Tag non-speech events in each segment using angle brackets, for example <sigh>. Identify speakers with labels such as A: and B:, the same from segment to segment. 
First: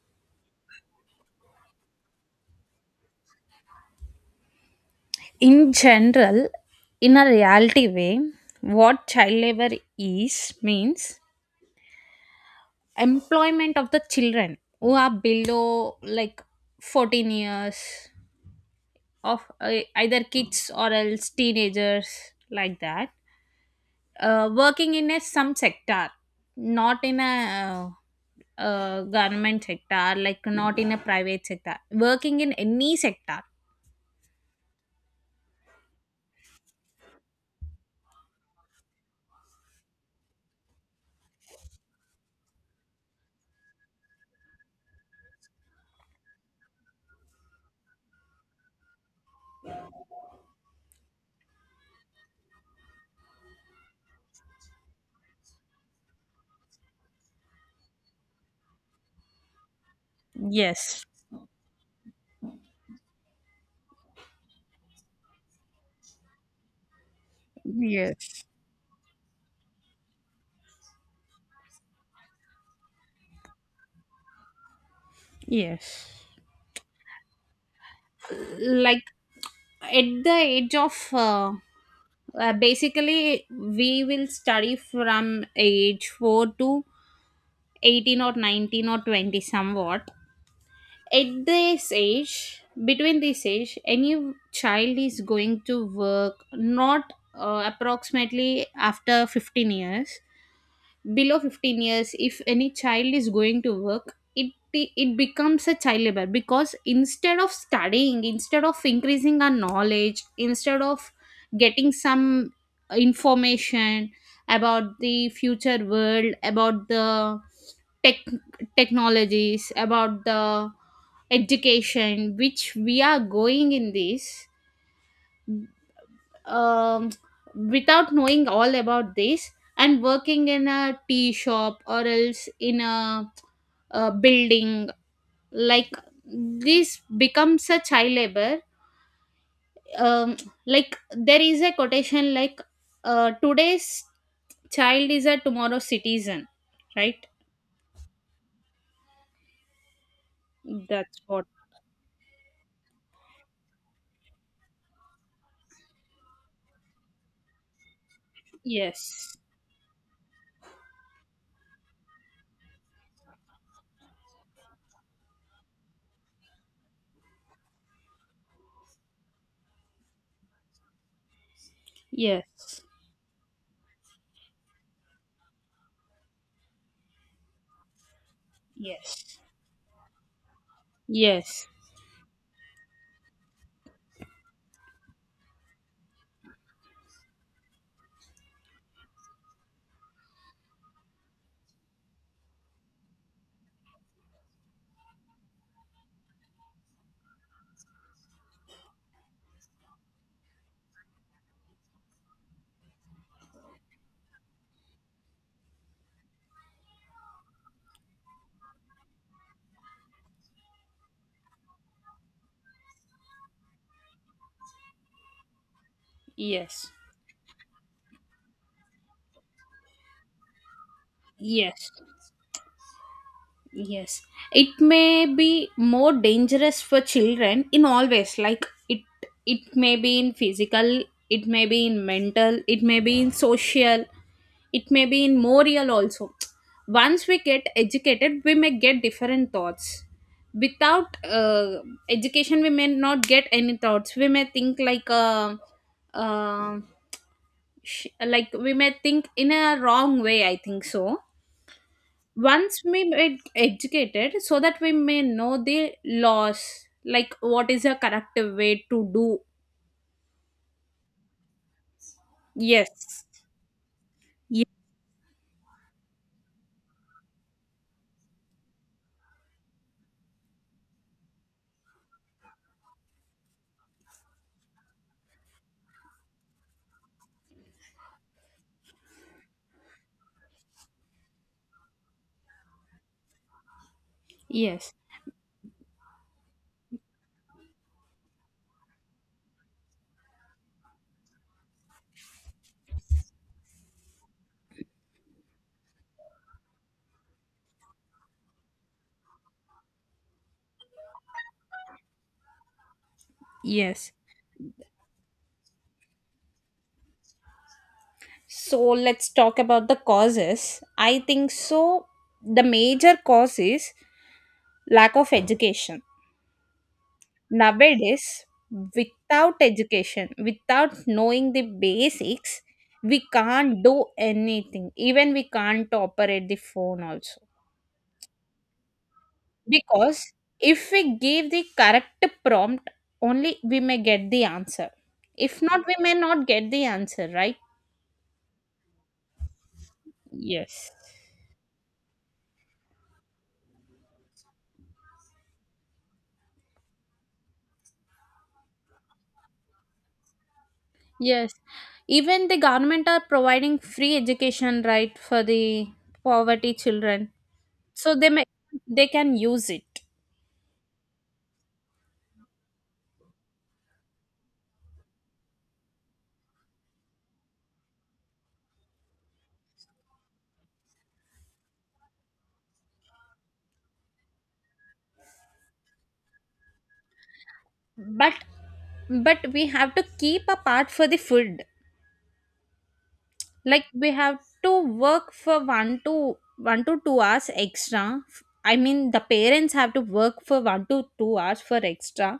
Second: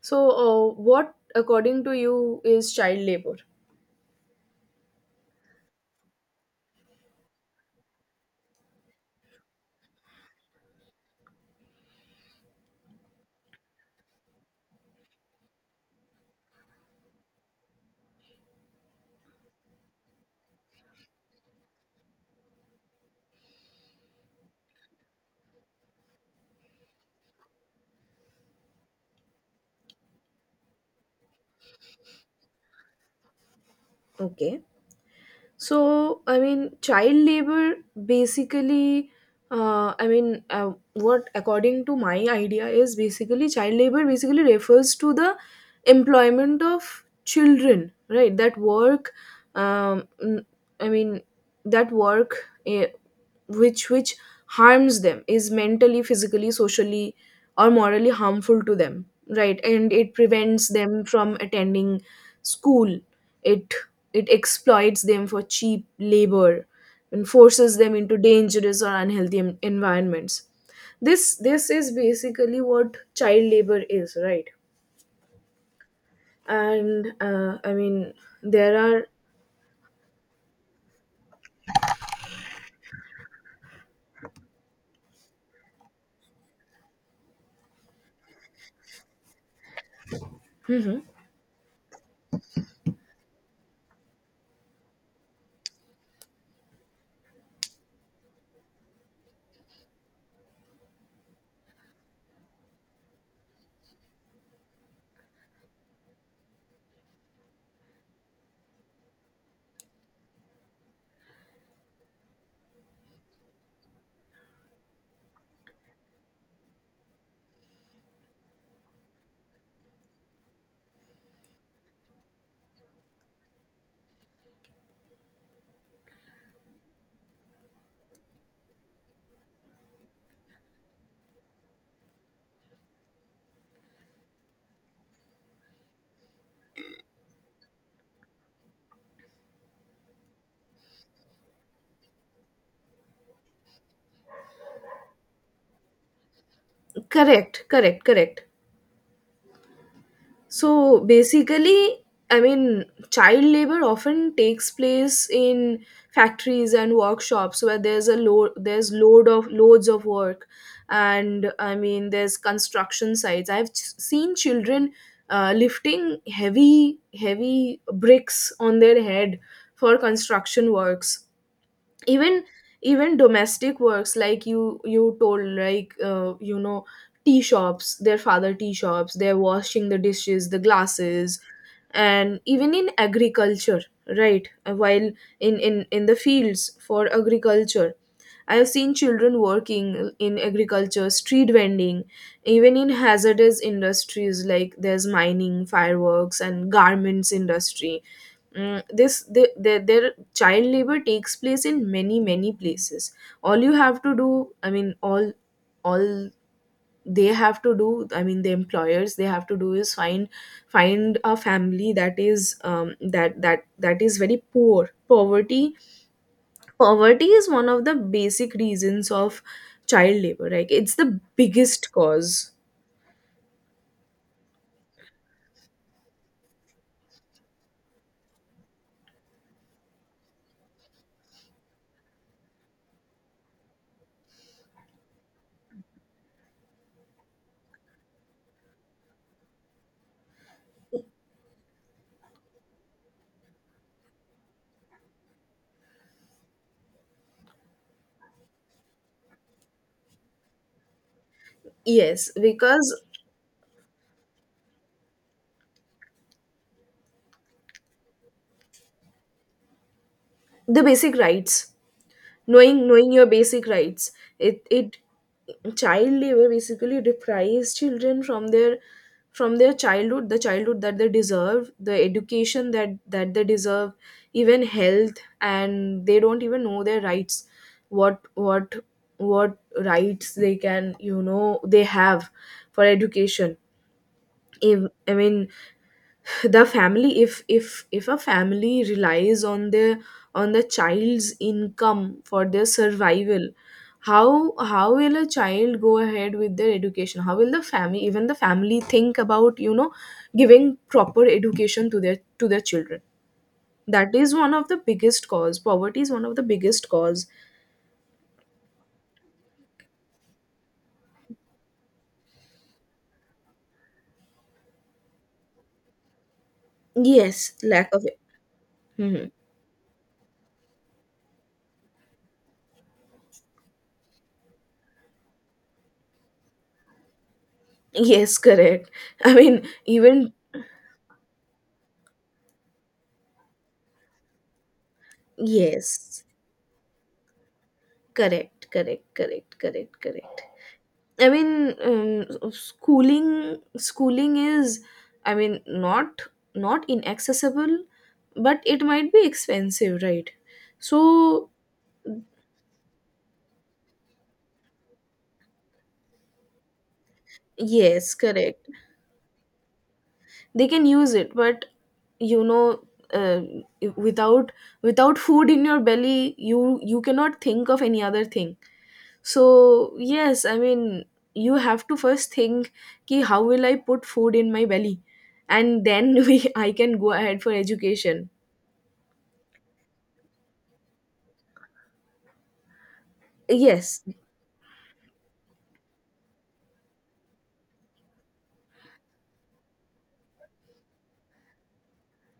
A: So, what, according to you, is child labor?
B: In general, in a reality way, what child labor is means employment of the children who are below like 14 years of either kids or else teenagers like that, working in a some sector, not in a government sector, like not in a private sector, working in any sector.
A: Okay. So, I mean, child labor basically, I mean, what according to my idea is basically child labor basically refers to the employment of children, right? That work, um, n- I mean, that work, eh, which harms them, is mentally, physically, socially, or morally harmful to them, right? And it prevents them
B: Yes.
A: from attending school. It it exploits them for cheap labor and forces them into
B: Yes.
A: dangerous or unhealthy environments. This is basically what child labor is, right?
B: Yes,
A: And I mean, there
B: like
A: are.
B: at the age of basically we will study from age 4 to 18 or 19 or 20 somewhat. At this age, between this age, any child is going to work, not approximately after 15 years. Below 15 years, if any child is going to work, it becomes a child labor, because instead of studying, instead of increasing our knowledge, instead of getting some information about the future world, about the tech technologies, about the education which we are going in this, um, without knowing all about this, and working in a tea shop or else in a building, like this becomes a child labor. um, like there is a quotation like, today's child is a tomorrow's citizen, right?
A: Correct, correct, correct. So
B: That's what.
A: basically, I mean, child labor often takes place in factories and workshops where there's a load, there's load
B: Yes.
A: of loads of work, and I mean, there's construction sites. I've seen children lifting heavy, heavy bricks on their head for construction works. even
B: Yes.
A: even domestic works, like you told, like tea shops, their father tea shops, they're
B: Yes.
A: washing the dishes, the glasses,
B: Yes.
A: and even in agriculture, right? While in the fields for agriculture, I have seen children working in agriculture, street vending, even in hazardous industries like there's mining, fireworks and garments industry. Their child labor takes place in many places. All you have to do, I mean, all all they have to do, I mean, the employers, they have to do is find a family that is, that that is very poor. Poverty,
B: Yes.
A: poverty is one of the basic reasons of child labor, like it's the biggest
B: Yes.
A: cause.
B: Yes, it may be more dangerous for children in all ways. Like it may be in physical, it may be in mental, it may be in social, it may be in moral also. Once we get educated, we may get different thoughts. Without education, we may not get any thoughts. We may think like uh, like we may think in a wrong way, I think so.
A: Yes,
B: Once
A: because
B: we get educated, so that we may know the laws, like what is a correct way to do.
A: the basic rights, knowing
B: Yes.
A: your basic rights,
B: Ye-
A: it child labor basically deprives children from their, childhood, the childhood that they deserve, the education that they deserve, even health, and they don't even know their rights. What what what rights they can, they have for education. If
B: yes.
A: I mean, the family, if a family relies on their, on the child's income for their survival, how will a child go ahead with their education? How will the family, think about, giving proper education to their, children?
B: Yes.
A: That is one of the biggest cause. Poverty is one of the biggest cause.
B: So let's talk about the causes. I think so the major cause is lack of education.
A: Yes, lack of it.
B: Nowadays,
A: Mhm.
B: without education, without knowing the basics, we can't do anything. Even we can't operate the phone also.
A: Yes, correct. I mean, even.
B: Because if we give the correct prompt, only we may get the answer. If not, we may
A: Yes,
B: not get the answer, right?
A: correct, correct, correct, correct, correct.
B: Yes.
A: I mean, schooling is, I mean, not inaccessible, but it might be expensive, right? So
B: Yes. Even the government are providing free education, right, for the poverty children.
A: yes,
B: So they may,
A: correct.
B: they can use it.
A: They can use it, but, you know, uh, without without food in your belly, you cannot think of any other thing. So yes, I mean, you have to first think, ki how will I put food in my belly, and then <laughs> we I can go ahead for education.
B: But but we have to keep a part for the food. Like
A: Yes,
B: we have to work for 1 to 1 to 2 hours extra. I mean, the parents have to work for 1 to 2 hours for extra,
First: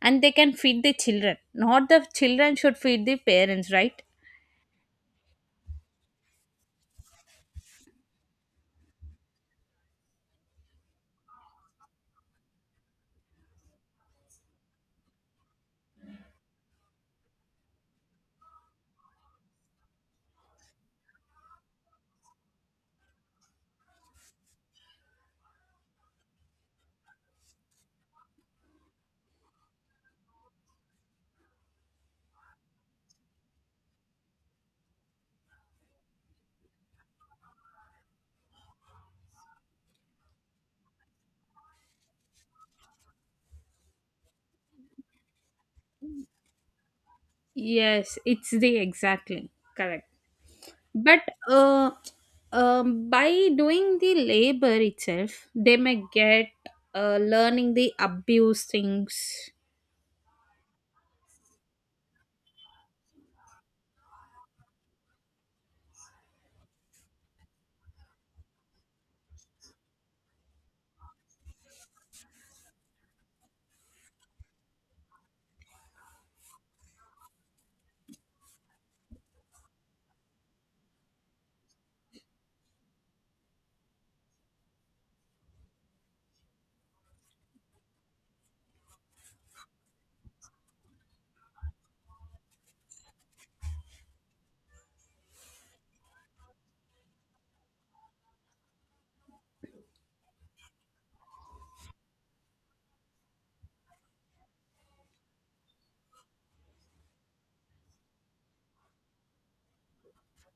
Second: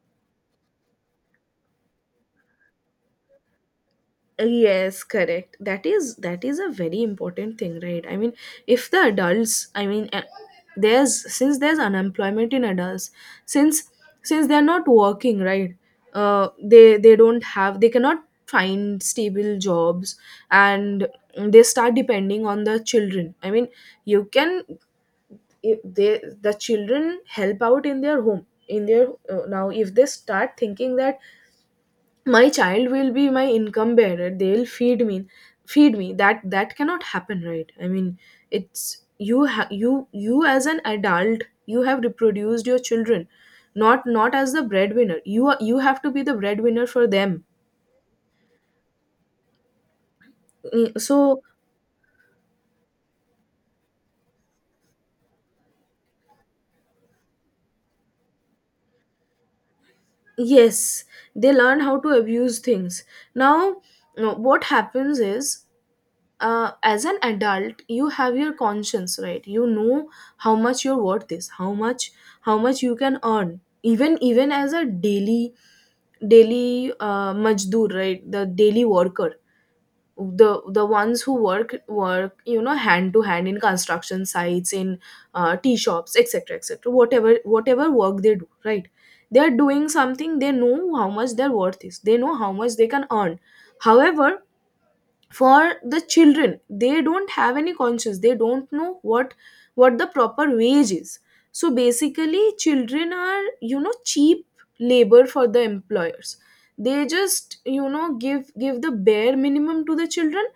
B: and they can feed the children, not the children should feed the parents, right?
A: yes, correct. That is a very important thing, right? I mean, if the adults, I mean, there's, since there's unemployment in adults, since since they're not working, right? They don't have they cannot find stable jobs, and they start depending on the children. I mean, you can, if they the children help out in their home, in their, now if they start thinking that my child will be my income bearer, they'll feed me, that cannot happen, right? I mean, it's you, as an adult, you have reproduced your children, not as the breadwinner. You have to be the breadwinner for them.
B: Yes, it's the exactly correct. But
A: So
B: uh, by doing the labor itself, they may get, learning the abuse things.
A: yes, they learn how to abuse things now. What happens is, as an adult, you have your conscience, right? You know how much your worth is, how much, you can earn, even as a daily majdoor, right, the daily worker, the ones who work, hand to hand in construction sites, in tea shops, etc., etc., whatever work they do, right. They are doing something. They know how much their worth is. They know how much they can earn. However, for the children, they don't have any conscience. They don't know what, the proper wage is. So basically, children are, cheap labor for the employers. They just, give the bare minimum to the children,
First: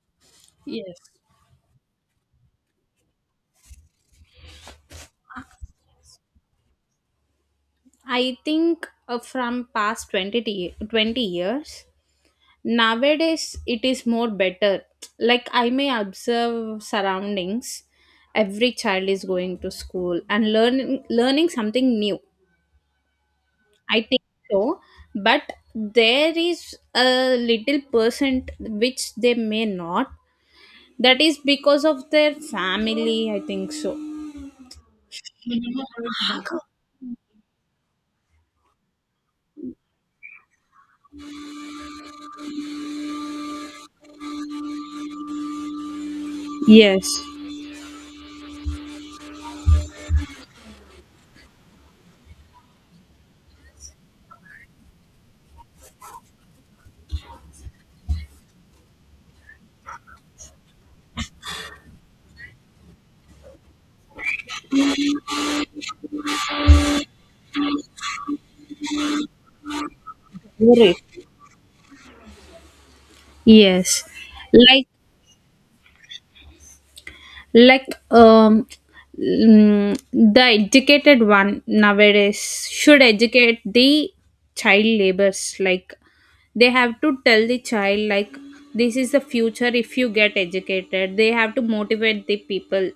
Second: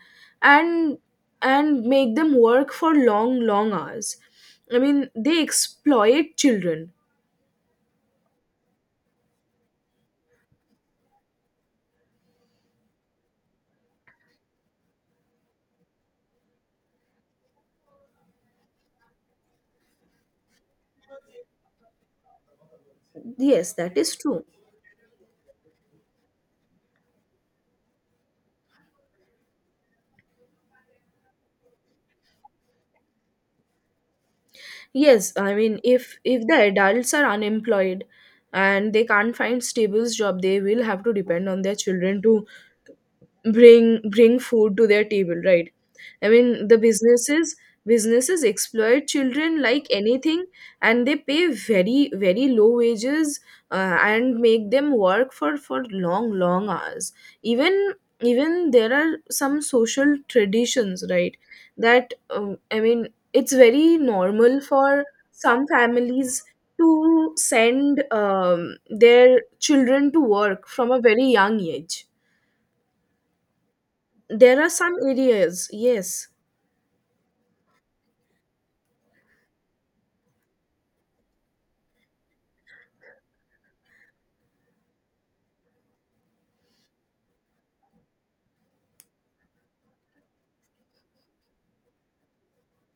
B: Yes,
A: and and make them work for long hours. I mean, they exploit children.
B: I think from past 20, 20 years, nowadays, it is more better. Like, I may observe surroundings. Every child is going to school and learning something new.
A: Yes, that
B: I
A: is
B: think
A: true.
B: so, but there is a little percent which they may not. That is because of their family, I think so.
A: Yes, I mean, if the adults are unemployed and they can't find stable job, they will have to depend on their children to bring food to their table, right? I mean, the
B: Yes.
A: businesses, exploit children like anything, and they pay very, very low wages, and make them work for long hours. Even even there are some social traditions, right, that, I mean, it's very normal for some families to send, their children to work from a
B: Right.
A: very young age.
B: Yes.
A: There are
B: Like
A: some areas, yes.
B: like, um the educated one nowadays should educate the child labors. Like they have to tell the child like, this is the future, if you get educated. They have to motivate the people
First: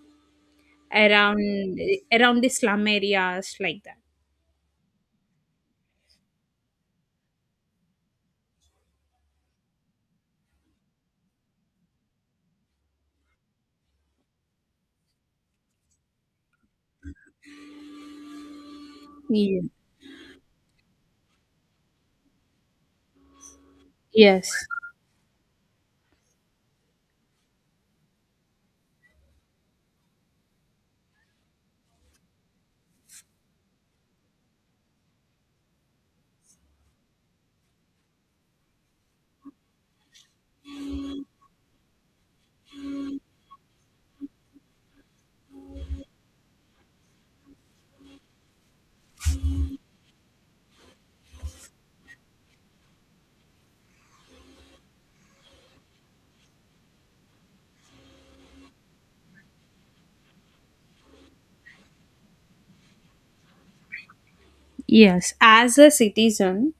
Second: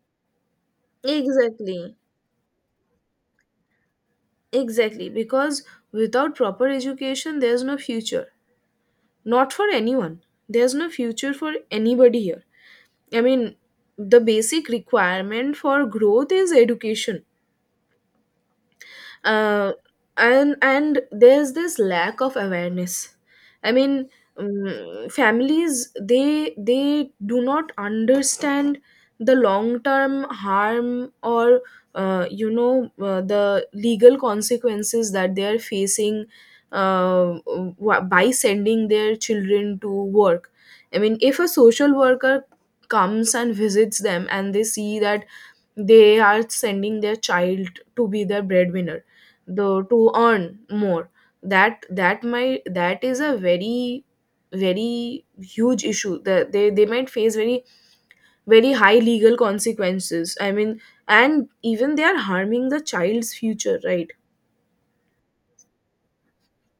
B: around,
A: Exactly,
B: around the slum areas like that.
A: exactly. Because without proper education, there's no future. Not for anyone. There's no future for anybody here. I mean, the basic requirement for growth is education.
B: Ye-
A: uh, and there's this lack of awareness. I mean,
B: yes.
A: families, they do not understand the long term harm, or, the legal consequences that they are facing, by sending their children to work. I mean, if a social worker comes and visits them and they see that they are sending their child to be their breadwinner, the to earn more, that is a very, very huge issue, that they might face very, very high legal consequences. I mean, and even they are harming the child's future, right?
B: Yes, as a citizen,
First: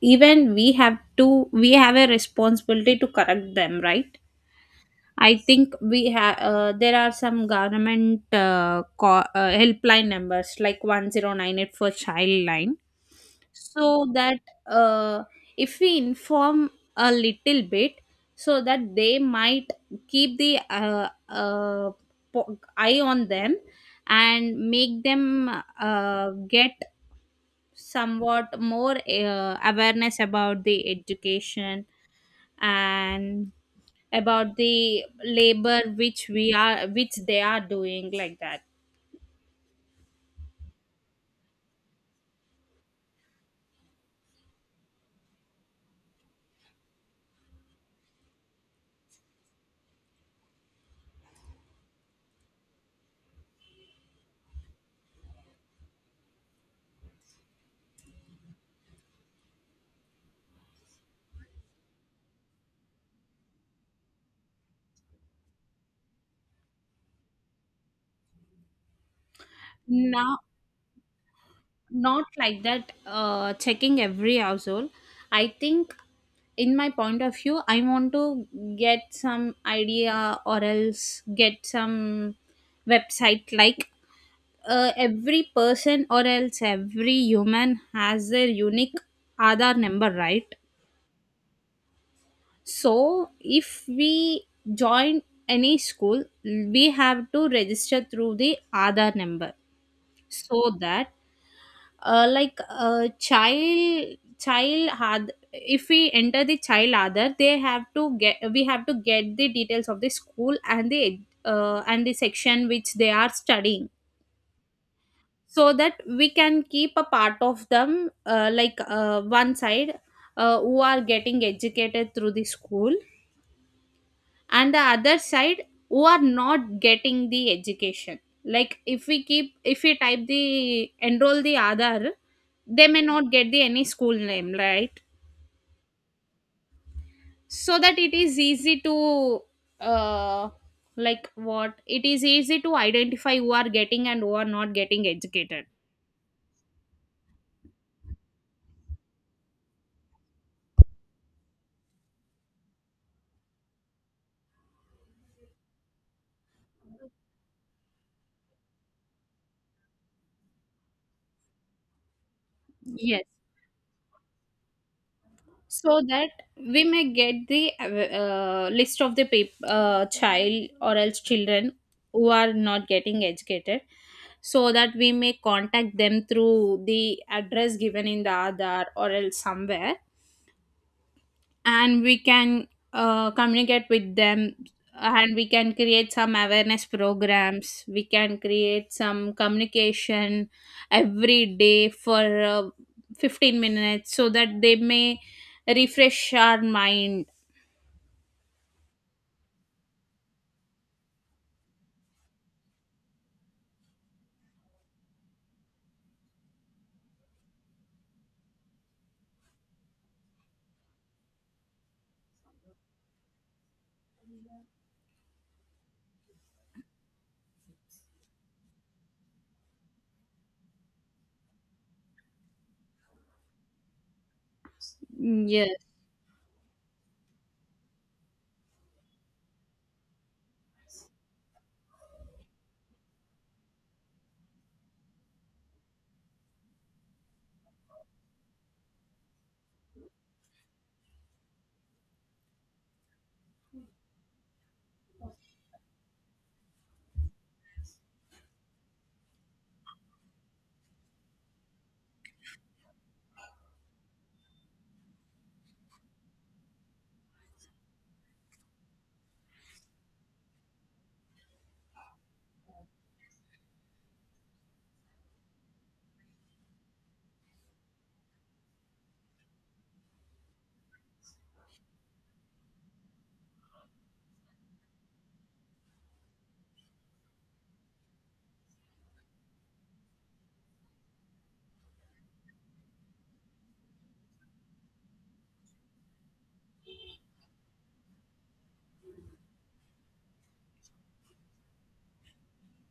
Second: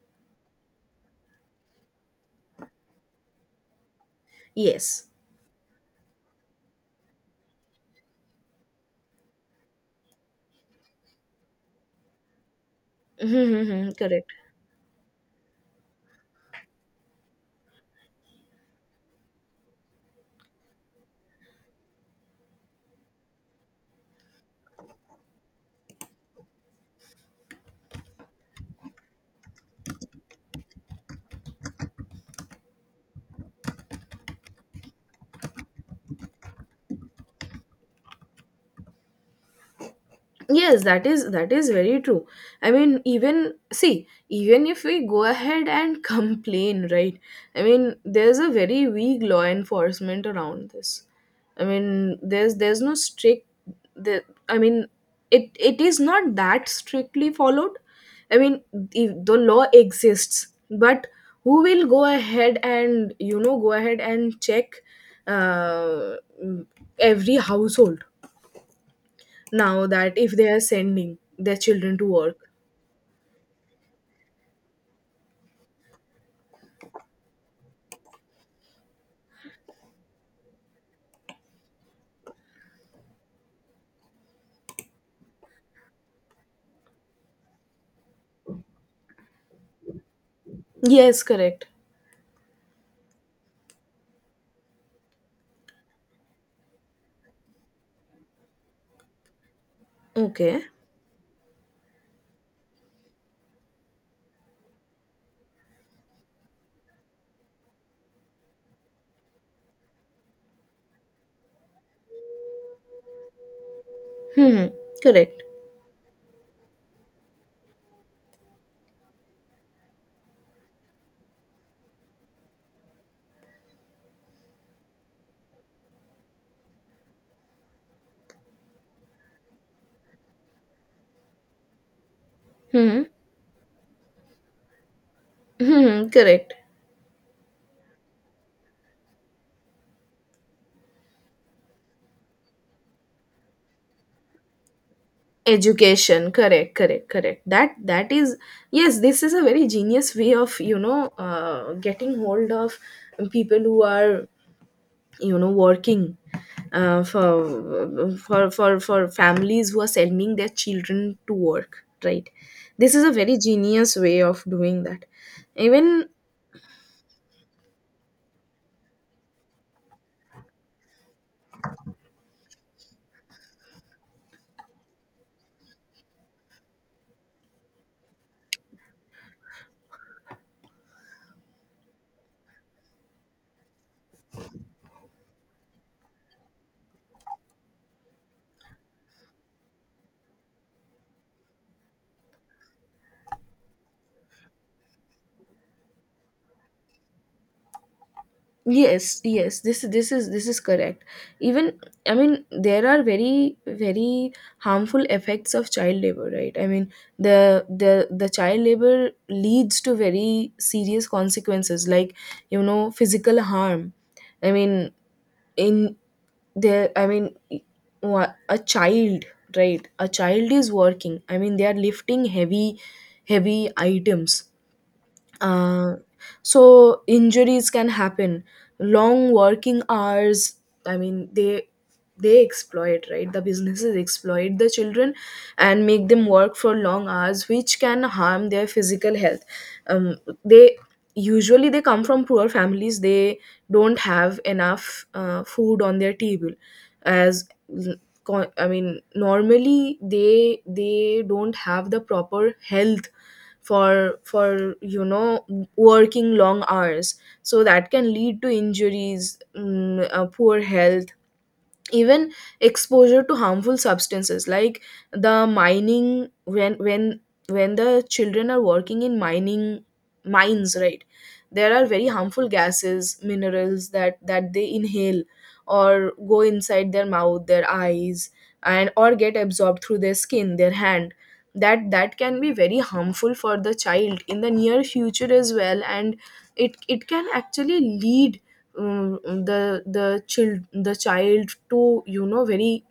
B: even we have to, we have a responsibility to correct them, right?
A: Yes.
B: I think we have, there are some government helpline numbers like 1098 for child line.
A: <laughs>
B: So
A: Correct.
B: that, uh, if we inform a little bit, so that they might keep the eye on them, and make them get somewhat more awareness about the education and about the labor which we are which they are doing, like that.
A: Yes, that is very true. I mean, even see, even if we go ahead and <laughs> complain, right? I mean, there's a very weak law enforcement around this. I mean, there's no strict, the I mean, it is not that strictly followed. I mean, the law exists, but who will go ahead and check uh, every household now, that if
B: Now,
A: they are sending their children to
B: not
A: work.
B: like that, checking every household. I think, in my point of view, I want to get some idea, or else get some website, like every person or else every human has their unique Aadhaar number, right?
A: Yes, correct.
B: So, if we join any school, we have to register through the Aadhaar number,
A: Okay.
B: so that, like a child, child had, if we enter the child Aadhaar, they have to get, we have to get the details of the school and the and the section which they are studying.
A: Hmm. Correct.
B: So that we can keep a part of them, like, one side, who are getting educated through the school, and the other side who are not getting the education. Like if we keep, if we type, the enroll the other, they
A: Hmm.
B: may not get the any school name, right?
A: Hmm. Correct.
B: So that it is easy to, uh like what, it is easy to identify who are getting and who are not getting educated.
A: Education, correct, correct, correct. That is, yes, this is a very genius way of, getting hold of people who are, working, for families who are sending their children to work, right. This is a
B: Yes.
A: very genius way of doing that.
B: So
A: Even,
B: that we may get the list of the child or else children who are not getting educated, so that we may contact them through the address given in the Aadhaar or else somewhere, and we can communicate with them, and we can create some awareness programs, we can create some communication every day for 15 minutes, so that they may refresh our mind.
A: yes, yes, this is correct. Even, I mean, there are very, very harmful effects of child labor, right? I mean, the child labor leads to very serious consequences, like, physical harm. I mean, in there, I mean, a child, right, a child is working. I mean, they are lifting heavy, heavy items.
B: Yes.
A: uh, so injuries can happen, long working hours. I mean, they exploit, right, the businesses exploit the children and make them work for long hours, which can harm their physical health. um, they Usually they come from poor families. They don't have enough food on their table. As, I mean, normally, they don't have the proper health for working long hours, so that can lead to injuries, poor health. Even exposure to harmful substances, like the mining, when, the children are working in mining mines, right? There are very harmful gases, minerals, that they inhale, or go inside their mouth, their eyes, and or get absorbed through their skin, their hand. That can be very harmful for the child in the near future as well, and it can actually lead, um, the child, to, very,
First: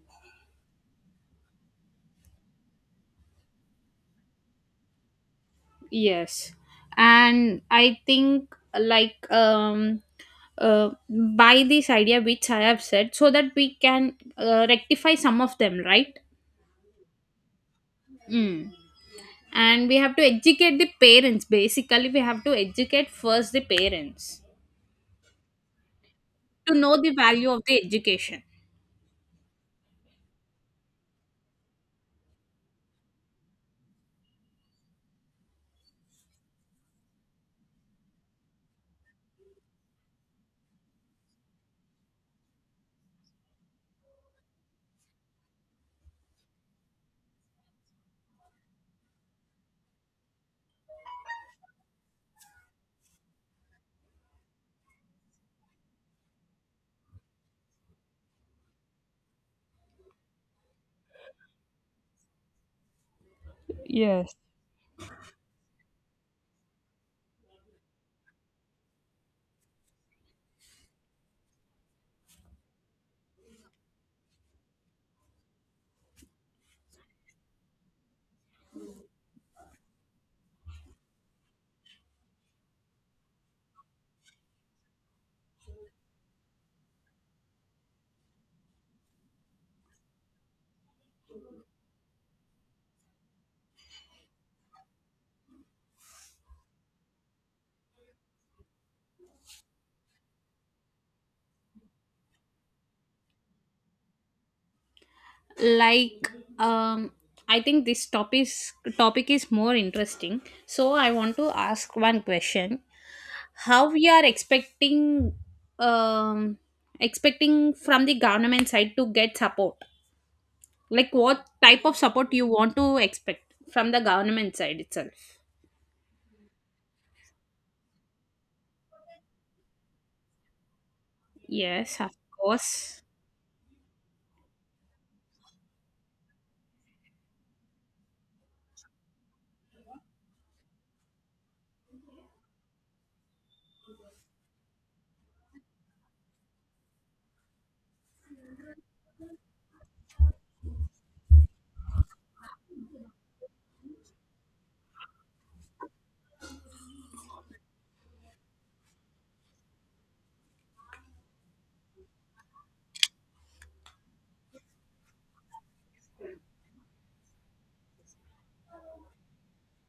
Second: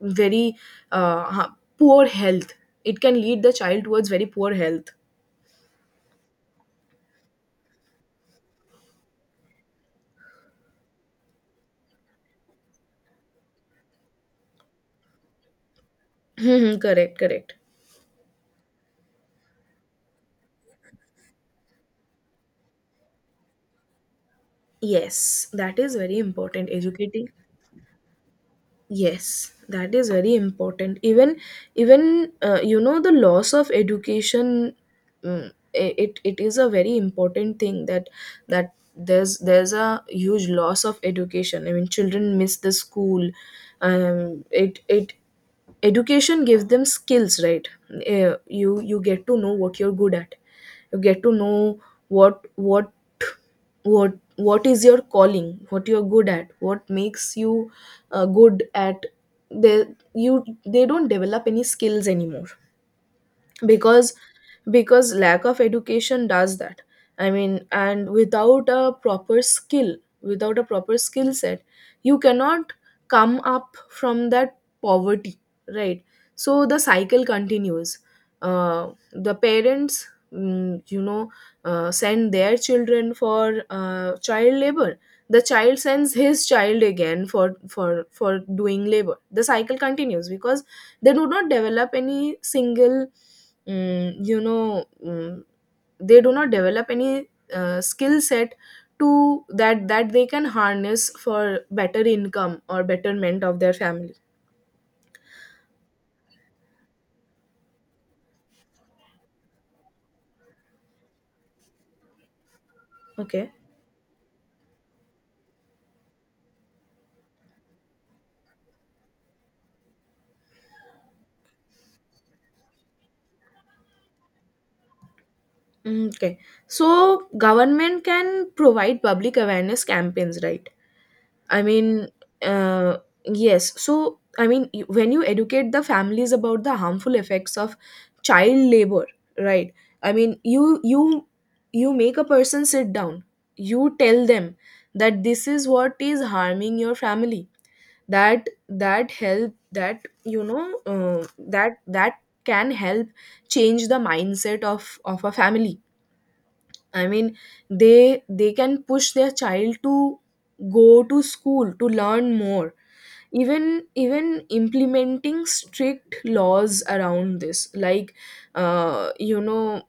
A: very, poor health. It can lead the child towards very poor health.
B: Yes, and I think like, uh, by this idea which I have said, so that we can rectify some of them, right?
A: <laughs> Correct, correct.
B: Mm. And we have to educate the parents, basically we have to educate first the parents
A: Yes, that is very important,
B: to know the
A: educating.
B: value of the education.
A: Yes, that is very important. Even the loss of education, mm, it is a very important thing, that there's a huge loss of education. I mean, children miss the school. It it Education gives them skills, right? You get to know what you're good at. You get to know what what is your calling, what you're good at, what makes you good at. They you they don't develop any skills anymore because
B: Yes.
A: because lack of education does that. I mean, and without a proper skill, without a proper skill set, you cannot come up from that poverty, right? So the cycle continues. The parents, you know, send their children for child labor. The child sends his child again for doing labor. The cycle continues because they do not develop any single mm, you know mm, they do not develop any skill set to that that they can harness for better income or betterment of their family.
B: Like, um I think this topic is more interesting, so I want to ask one question.
A: Okay.
B: How we are expecting, um expecting from the government side to get support, like what type of support you want to expect from the government side itself?
A: Okay, so government can provide public awareness campaigns, right? I
B: Yes,
A: mean,
B: of
A: uh,
B: course.
A: yes. So, I mean, when you educate the families about the harmful effects of child labor, right? I mean, you you make a person sit down. You tell them that this is what is harming your family. That that help that you know uh, that that can help change the mindset of a family. I mean, they can push their child to go to school, to learn more. Even implementing strict laws around this, like, uh, you know,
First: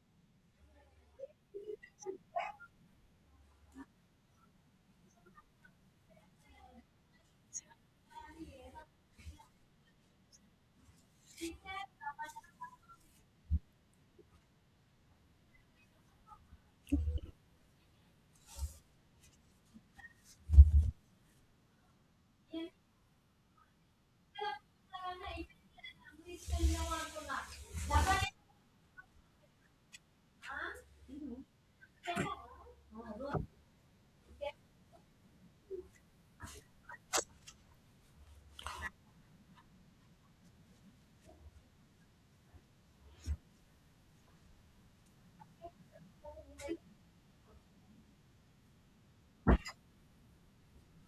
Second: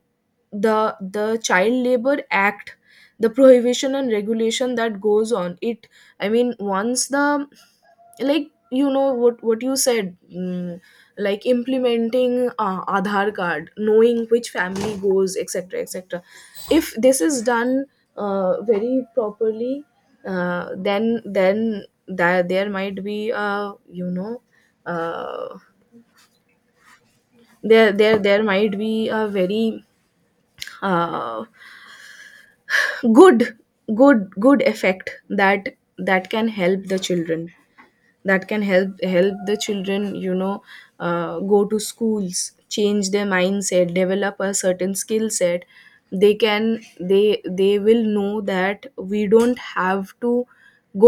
A: the child labor act, the prohibition and regulation that goes on it. I mean, once the, like, you know, what you said, like implementing aadhaar card, knowing which family goes, etc., etc. If this is done very properly, then that, there might be, uh, there there might be a very, uh, good, good effect that can help the children, that can help the children, you know, go to schools, change their mindset, develop a certain skill set. They can, they will know that we don't have to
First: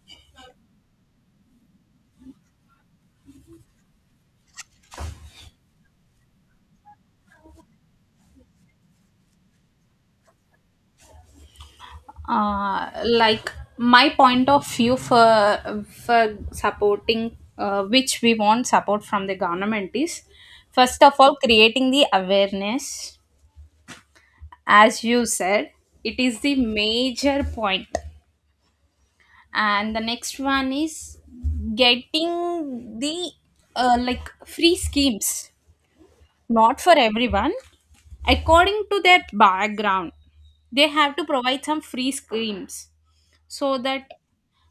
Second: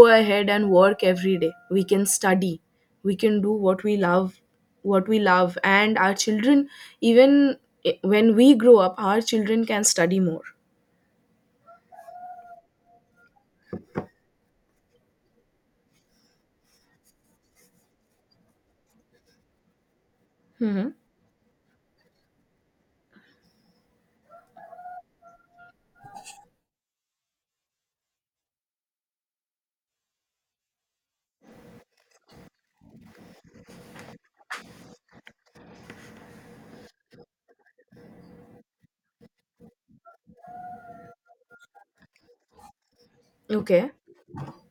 A: go ahead and work every day, we can study, we can do what we love, and our children, even, when we grow up, our children can study more.
B: Like, my point of view for supporting, which we want support from the government is,
A: Hmm.
B: first of all, creating the awareness, as you said, it is the major point. And the next one is getting the like free schemes, not for everyone, according to their background, they have to provide some free schemes, so
A: Okay.
B: that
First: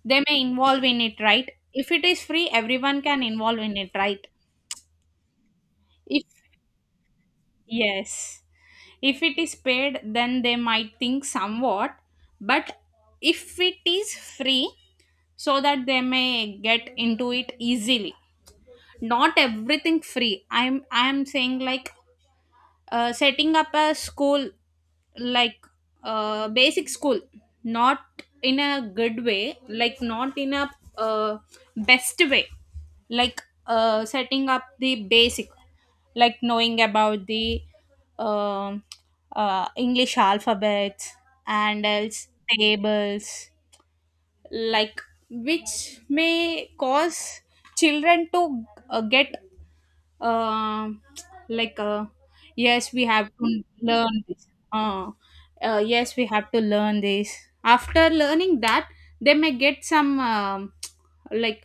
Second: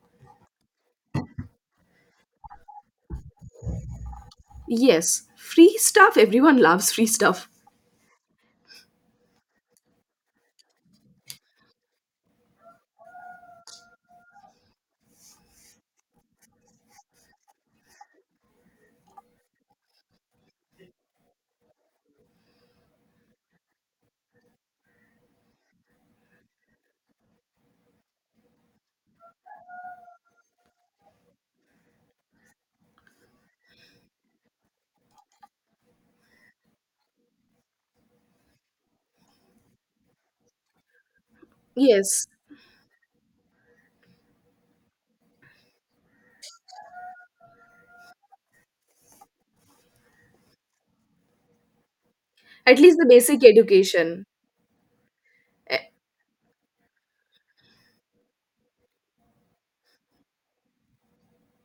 B: they may involve in it, right? If it is free, everyone can involve in it, right?
A: Yes, free stuff.
B: if
A: Everyone loves free stuff.
B: Yes, if it is paid, then they might think somewhat, but if it is free, so that they may get into it easily. Not everything free, I'm saying like, setting up a school, like, basic school, not in a good way, like not in a uh, best way, like, setting up the basic, like knowing about the, um english alphabets and
A: Yes,
B: else tables, like which may cause children to get, um like,
A: at
B: yes
A: least
B: we
A: the
B: have
A: basic
B: to learn
A: education.
B: this, uh,
A: Eh,
B: yes we have to learn this. After learning that, they may get some, like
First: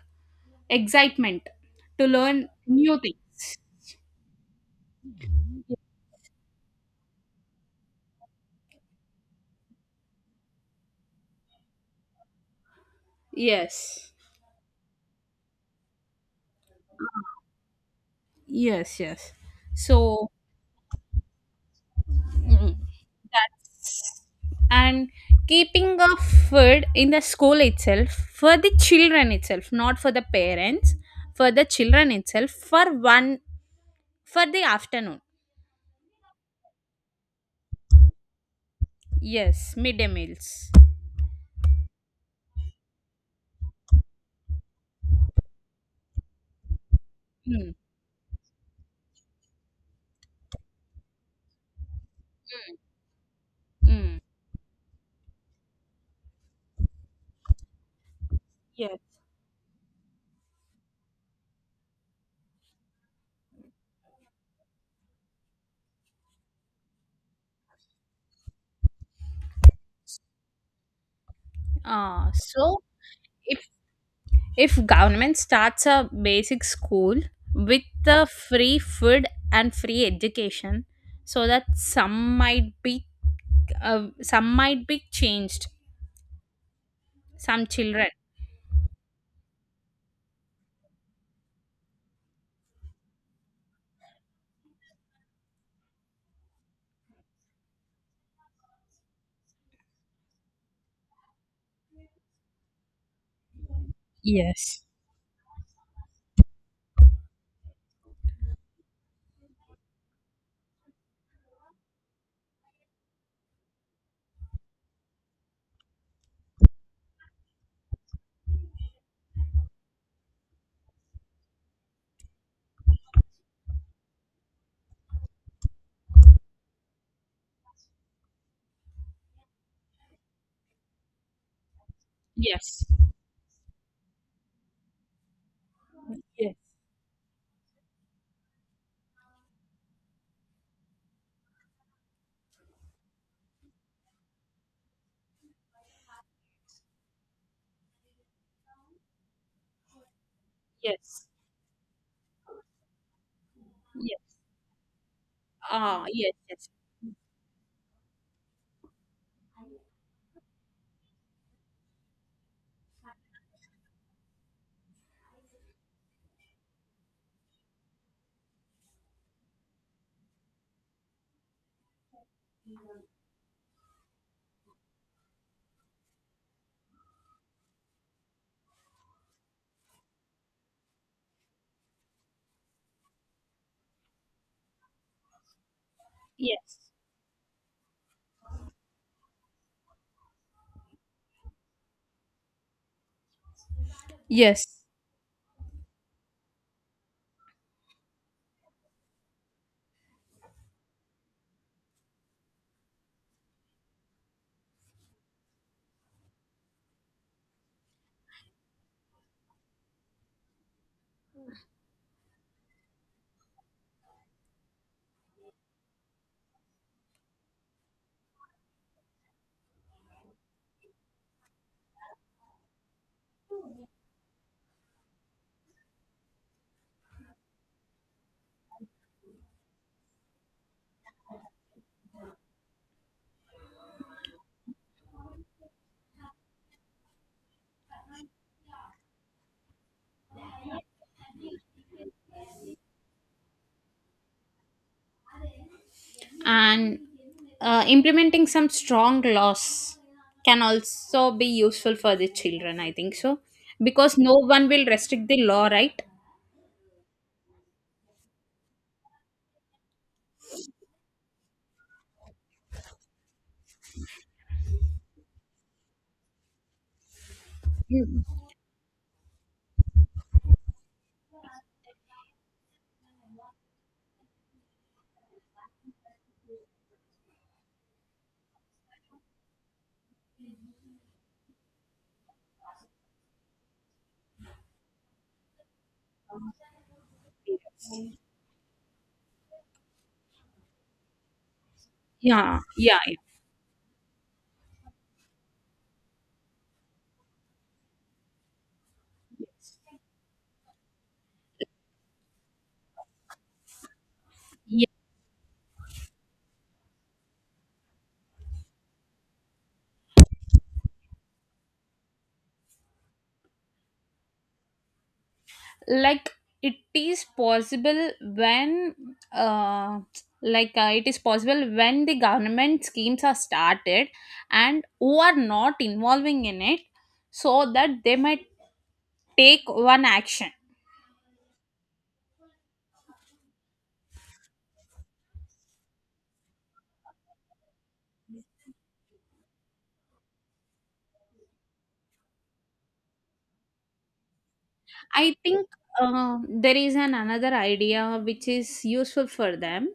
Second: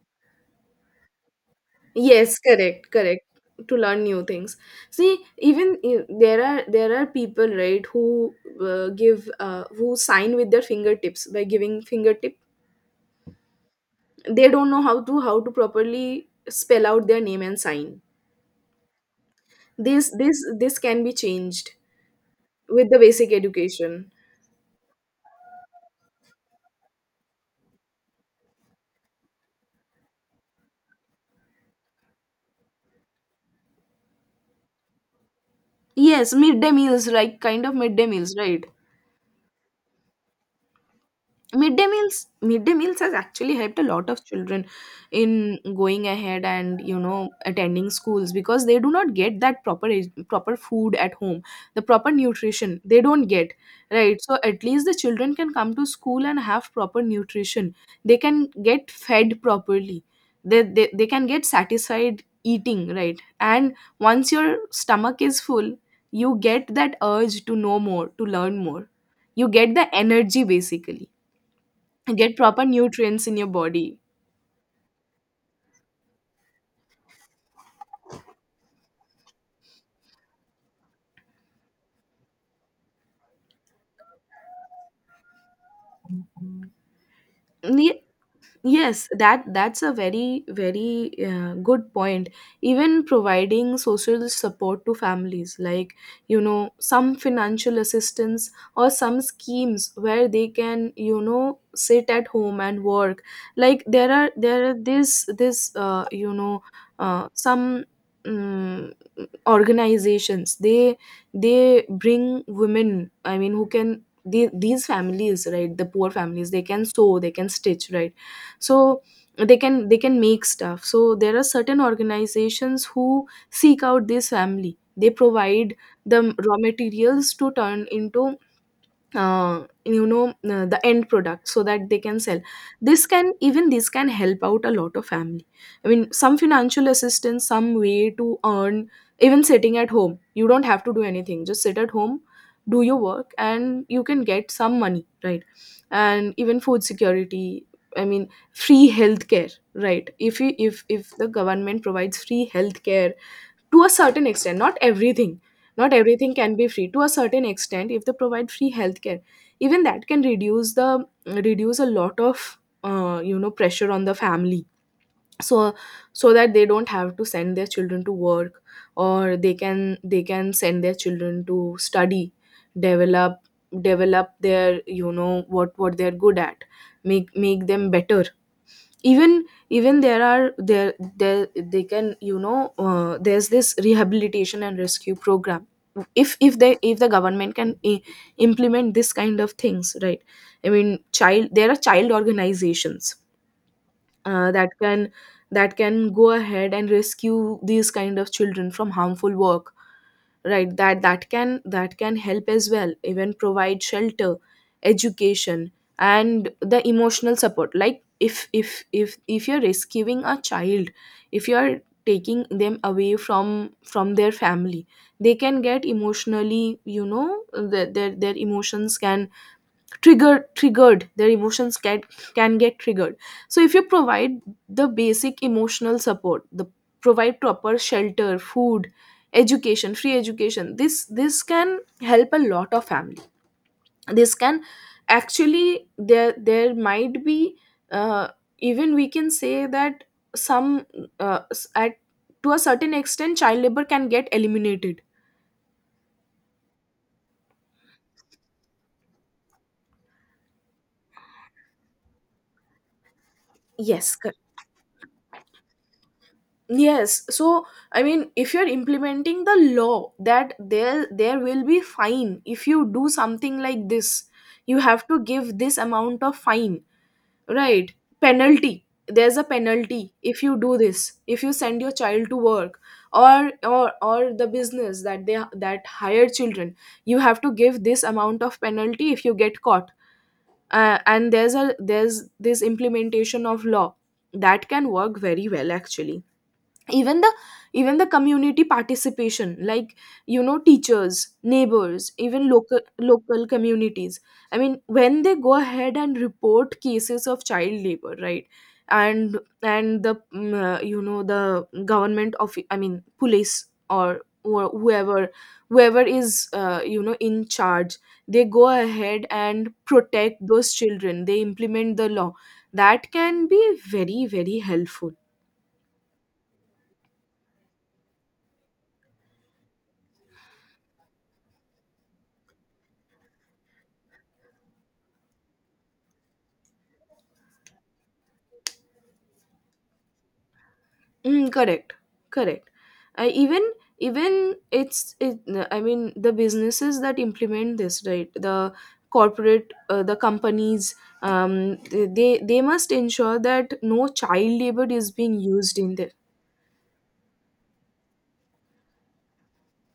B: excitement to
A: Yes,
B: learn
A: correct,
B: new
A: correct.
B: things.
A: To learn new things. See, even, there are, there are people, right, who give who sign with their fingertips, by giving fingertip.
B: Yes.
A: They don't know how to, properly spell out their name and sign.
B: Yes. Yes.
A: This
B: So.
A: this this can be changed
B: Mm.
A: with the basic education.
B: That's. And keeping of food in the school itself for the children itself, not for the parents, for the children itself, for one, for the afternoon.
A: Yes, midday meals, like kind of midday meals, right?
B: Yes, midday meals.
A: Midday meals, midday meals has actually helped a lot of children in going ahead and, you know,
B: Mm,
A: attending schools, because they do not get that proper proper food at home, the proper nutrition they don't get,
B: mm.
A: right? So at least the children can come to school and have proper nutrition, they can get
B: Yes.
A: fed properly. They can get satisfied eating, right? And once your stomach is full, you get that urge to know more, to learn more. You get the energy, basically, get proper
B: So
A: nutrients in your
B: if
A: body.
B: if government starts a basic school with the free food and free education, so that some might be, some might be changed, some
A: Ye-
B: children.
A: yes, that's a very very good point. Even providing social support to families, like, you know, some financial assistance or some schemes where they can, you know, sit at home and work. Like, there are
B: Yes.
A: this some mm, organizations, they bring women, I mean, who can the, these families, right, the poor families, they can sew, they can stitch, right? So they can, make stuff. So there are certain organizations who seek out this family, they provide the raw materials to turn into the end product, so that they can sell.
B: Yes.
A: This can even, this can help out a lot of family. I mean, some
B: Yes.
A: financial assistance, some way to earn. Even sitting at home, you don't have to do anything, just sit at home, do your work, and you can get some money, right? And even food security. I mean, free healthcare, right? If you, if the
B: Yes.
A: government provides free healthcare, to a
B: Yes.
A: certain extent, not everything. Not
B: Ah,
A: everything
B: yes,
A: can
B: yes.
A: be free, to a certain extent, if they provide free healthcare, even that can reduce the, reduce a lot of pressure on the family. So, that they don't have to send their children to work, or they can, send their children to study, develop, their, you know, what they're good at, make, them better. Even, there are, there they can, you know, there's this rehabilitation and rescue program. If, they,
B: Yes.
A: if the government can, implement this kind of things, right? I mean, child, there are child organizations
B: Yes.
A: that can, go ahead and rescue these kind of children from harmful work, right? That can, help as well. Even provide shelter, education, and the emotional support. Like, if you're rescuing a child, if you're taking them away from, their family, they can get emotionally, you know, their, their emotions can triggered, their emotions can, get triggered. So if you provide the basic emotional support, the, provide proper shelter, food, education, free education, this can help a lot of family. This can, actually, there might be, uh, even we can say that some, s- at to a certain extent, child labor can get eliminated.
B: And implementing some strong laws can also be useful for the children, I think so,
A: Yes.
B: because no one will restrict the law, right?
A: Yes, so, I mean, if you're implementing the law that, there will be fine if you do something like this, you have to give this amount of fine, right? Penalty. There's a penalty if you do this. If you send your child to work, or the business that they that hire children, you have to give this amount of penalty if you get caught. And there's a, there's this implementation of law that can work very well, actually. Even the,
B: Yes.
A: community participation, like, you know, teachers, neighbors, even
B: Yeah.
A: local
B: Yeah.
A: local communities. I mean, when they go ahead and report cases of child labor, right? And, the, the government, of I mean, police or
B: Yeah.
A: whoever, whoever is, in charge, they go ahead and protect those children, they implement the law. That can be very very helpful.
B: Like, it is possible when, uh, like, it is possible when the government schemes are started, and who are not involving in it, so that they might take one action.
A: Correct, correct. I even, even it's it, I mean, the businesses that implement this, right, the corporate, the companies, they, must ensure that no child labor is
B: I
A: being
B: think,
A: used in there.
B: there is an another idea which is useful for them.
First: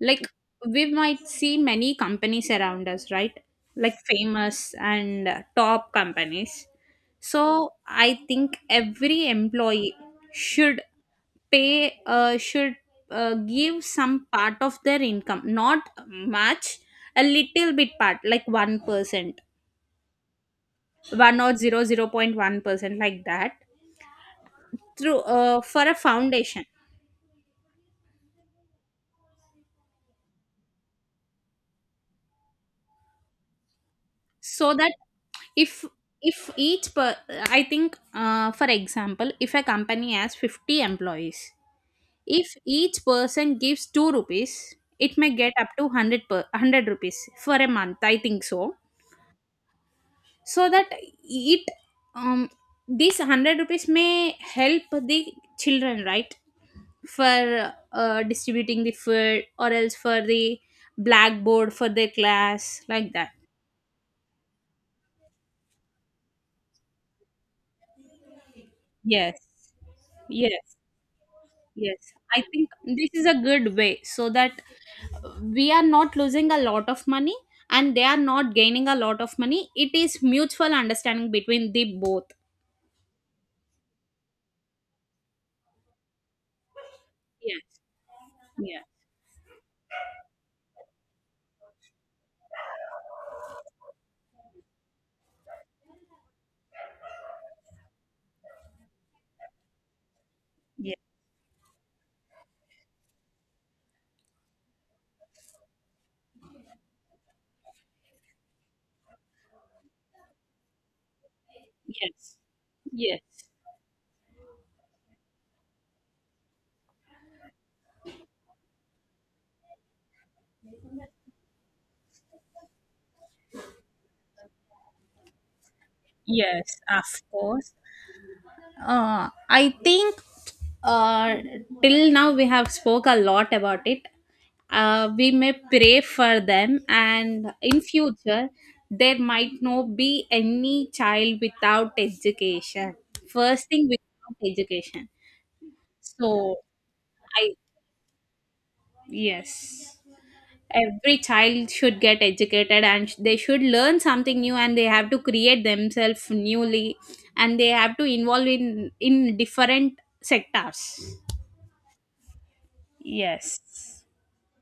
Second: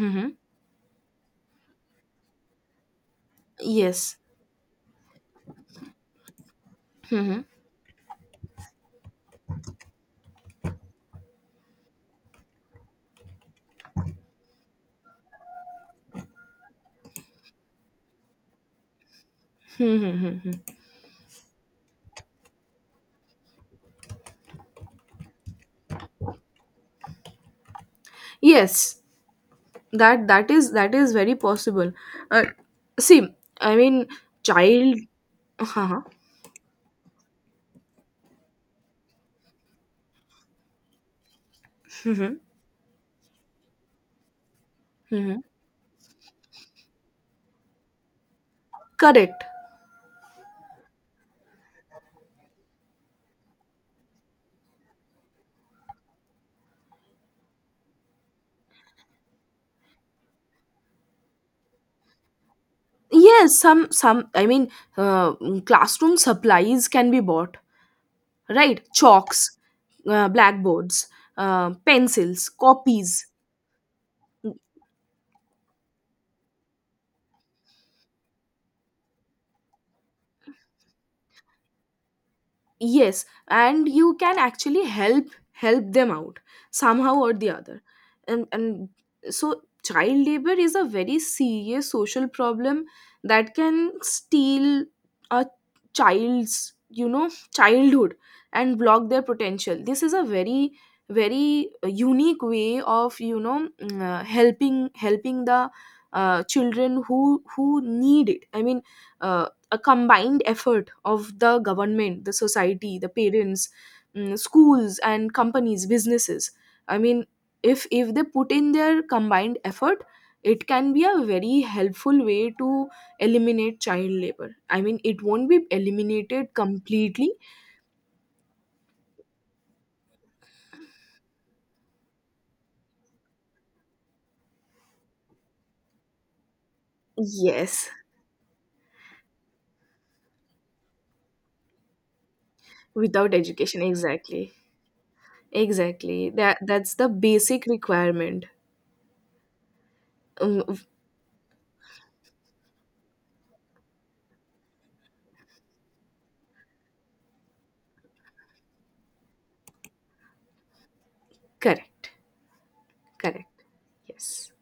B: Like, we might see many companies around us, right? Like
A: Yes.
B: famous and top companies.
A: Hmm.
B: So I think every employee should pay, should, give some part of their income, not much, a little bit part, like 1%,
A: Mm-hmm.
B: 1 or 0 0. 1%, like that, through for a foundation,
A: Yes, that is, very possible. Uh, see, I mean,
B: so that,
A: child.
B: if
A: Uh-huh.
B: if each per, I think, for example, if a company has 50 employees,
A: Hmm.
B: if each person gives 2 rupees, it may
A: Hmm.
B: get up to 100, per 100 rupees for a month, I think so.
A: Correct.
B: So that it, um this 100 rupees may help the children, right? For distributing the food or else for the blackboard for their class, like that.
A: Yes, some, I mean, uh, classroom supplies can be bought, right?
B: Yes.
A: Chalks,
B: Yes.
A: blackboards,
B: Yes, I
A: pencils,
B: think this
A: copies,
B: is a good way, so that we are not losing a lot of money and they are not gaining a lot of money. It is mutual understanding between the both.
A: yes, and you can actually help, them out somehow or the
B: Yes,
A: other.
B: yes,
A: And So child labor is a very serious social problem that can steal a child's, you know, childhood, and block their potential. This is a very
B: yes,
A: very unique way of, you know, helping, the children who, need it. I mean, uh, a combined effort of the government, the
B: yes,
A: society, the
B: yes,
A: parents, schools, and companies, businesses. I mean, if, they put in their combined effort, it can be a very helpful way to eliminate child labor. I mean, it won't be eliminated
B: yes, of
A: completely.
B: course. I think, uh, till now we have spoke a lot about it. We may pray for them, and in
A: Yes,
B: future there might not be any child without education.
A: without
B: First
A: education,
B: thing, without
A: exactly,
B: education.
A: exactly.
B: So
A: That's the
B: I,
A: basic requirement.
B: yes,
A: Um,
B: every child should get educated, and they should learn something new, and they have to create themselves newly, and they have to involve in different sectors.
A: Correct, correct.
B: Yes.
A: Yes.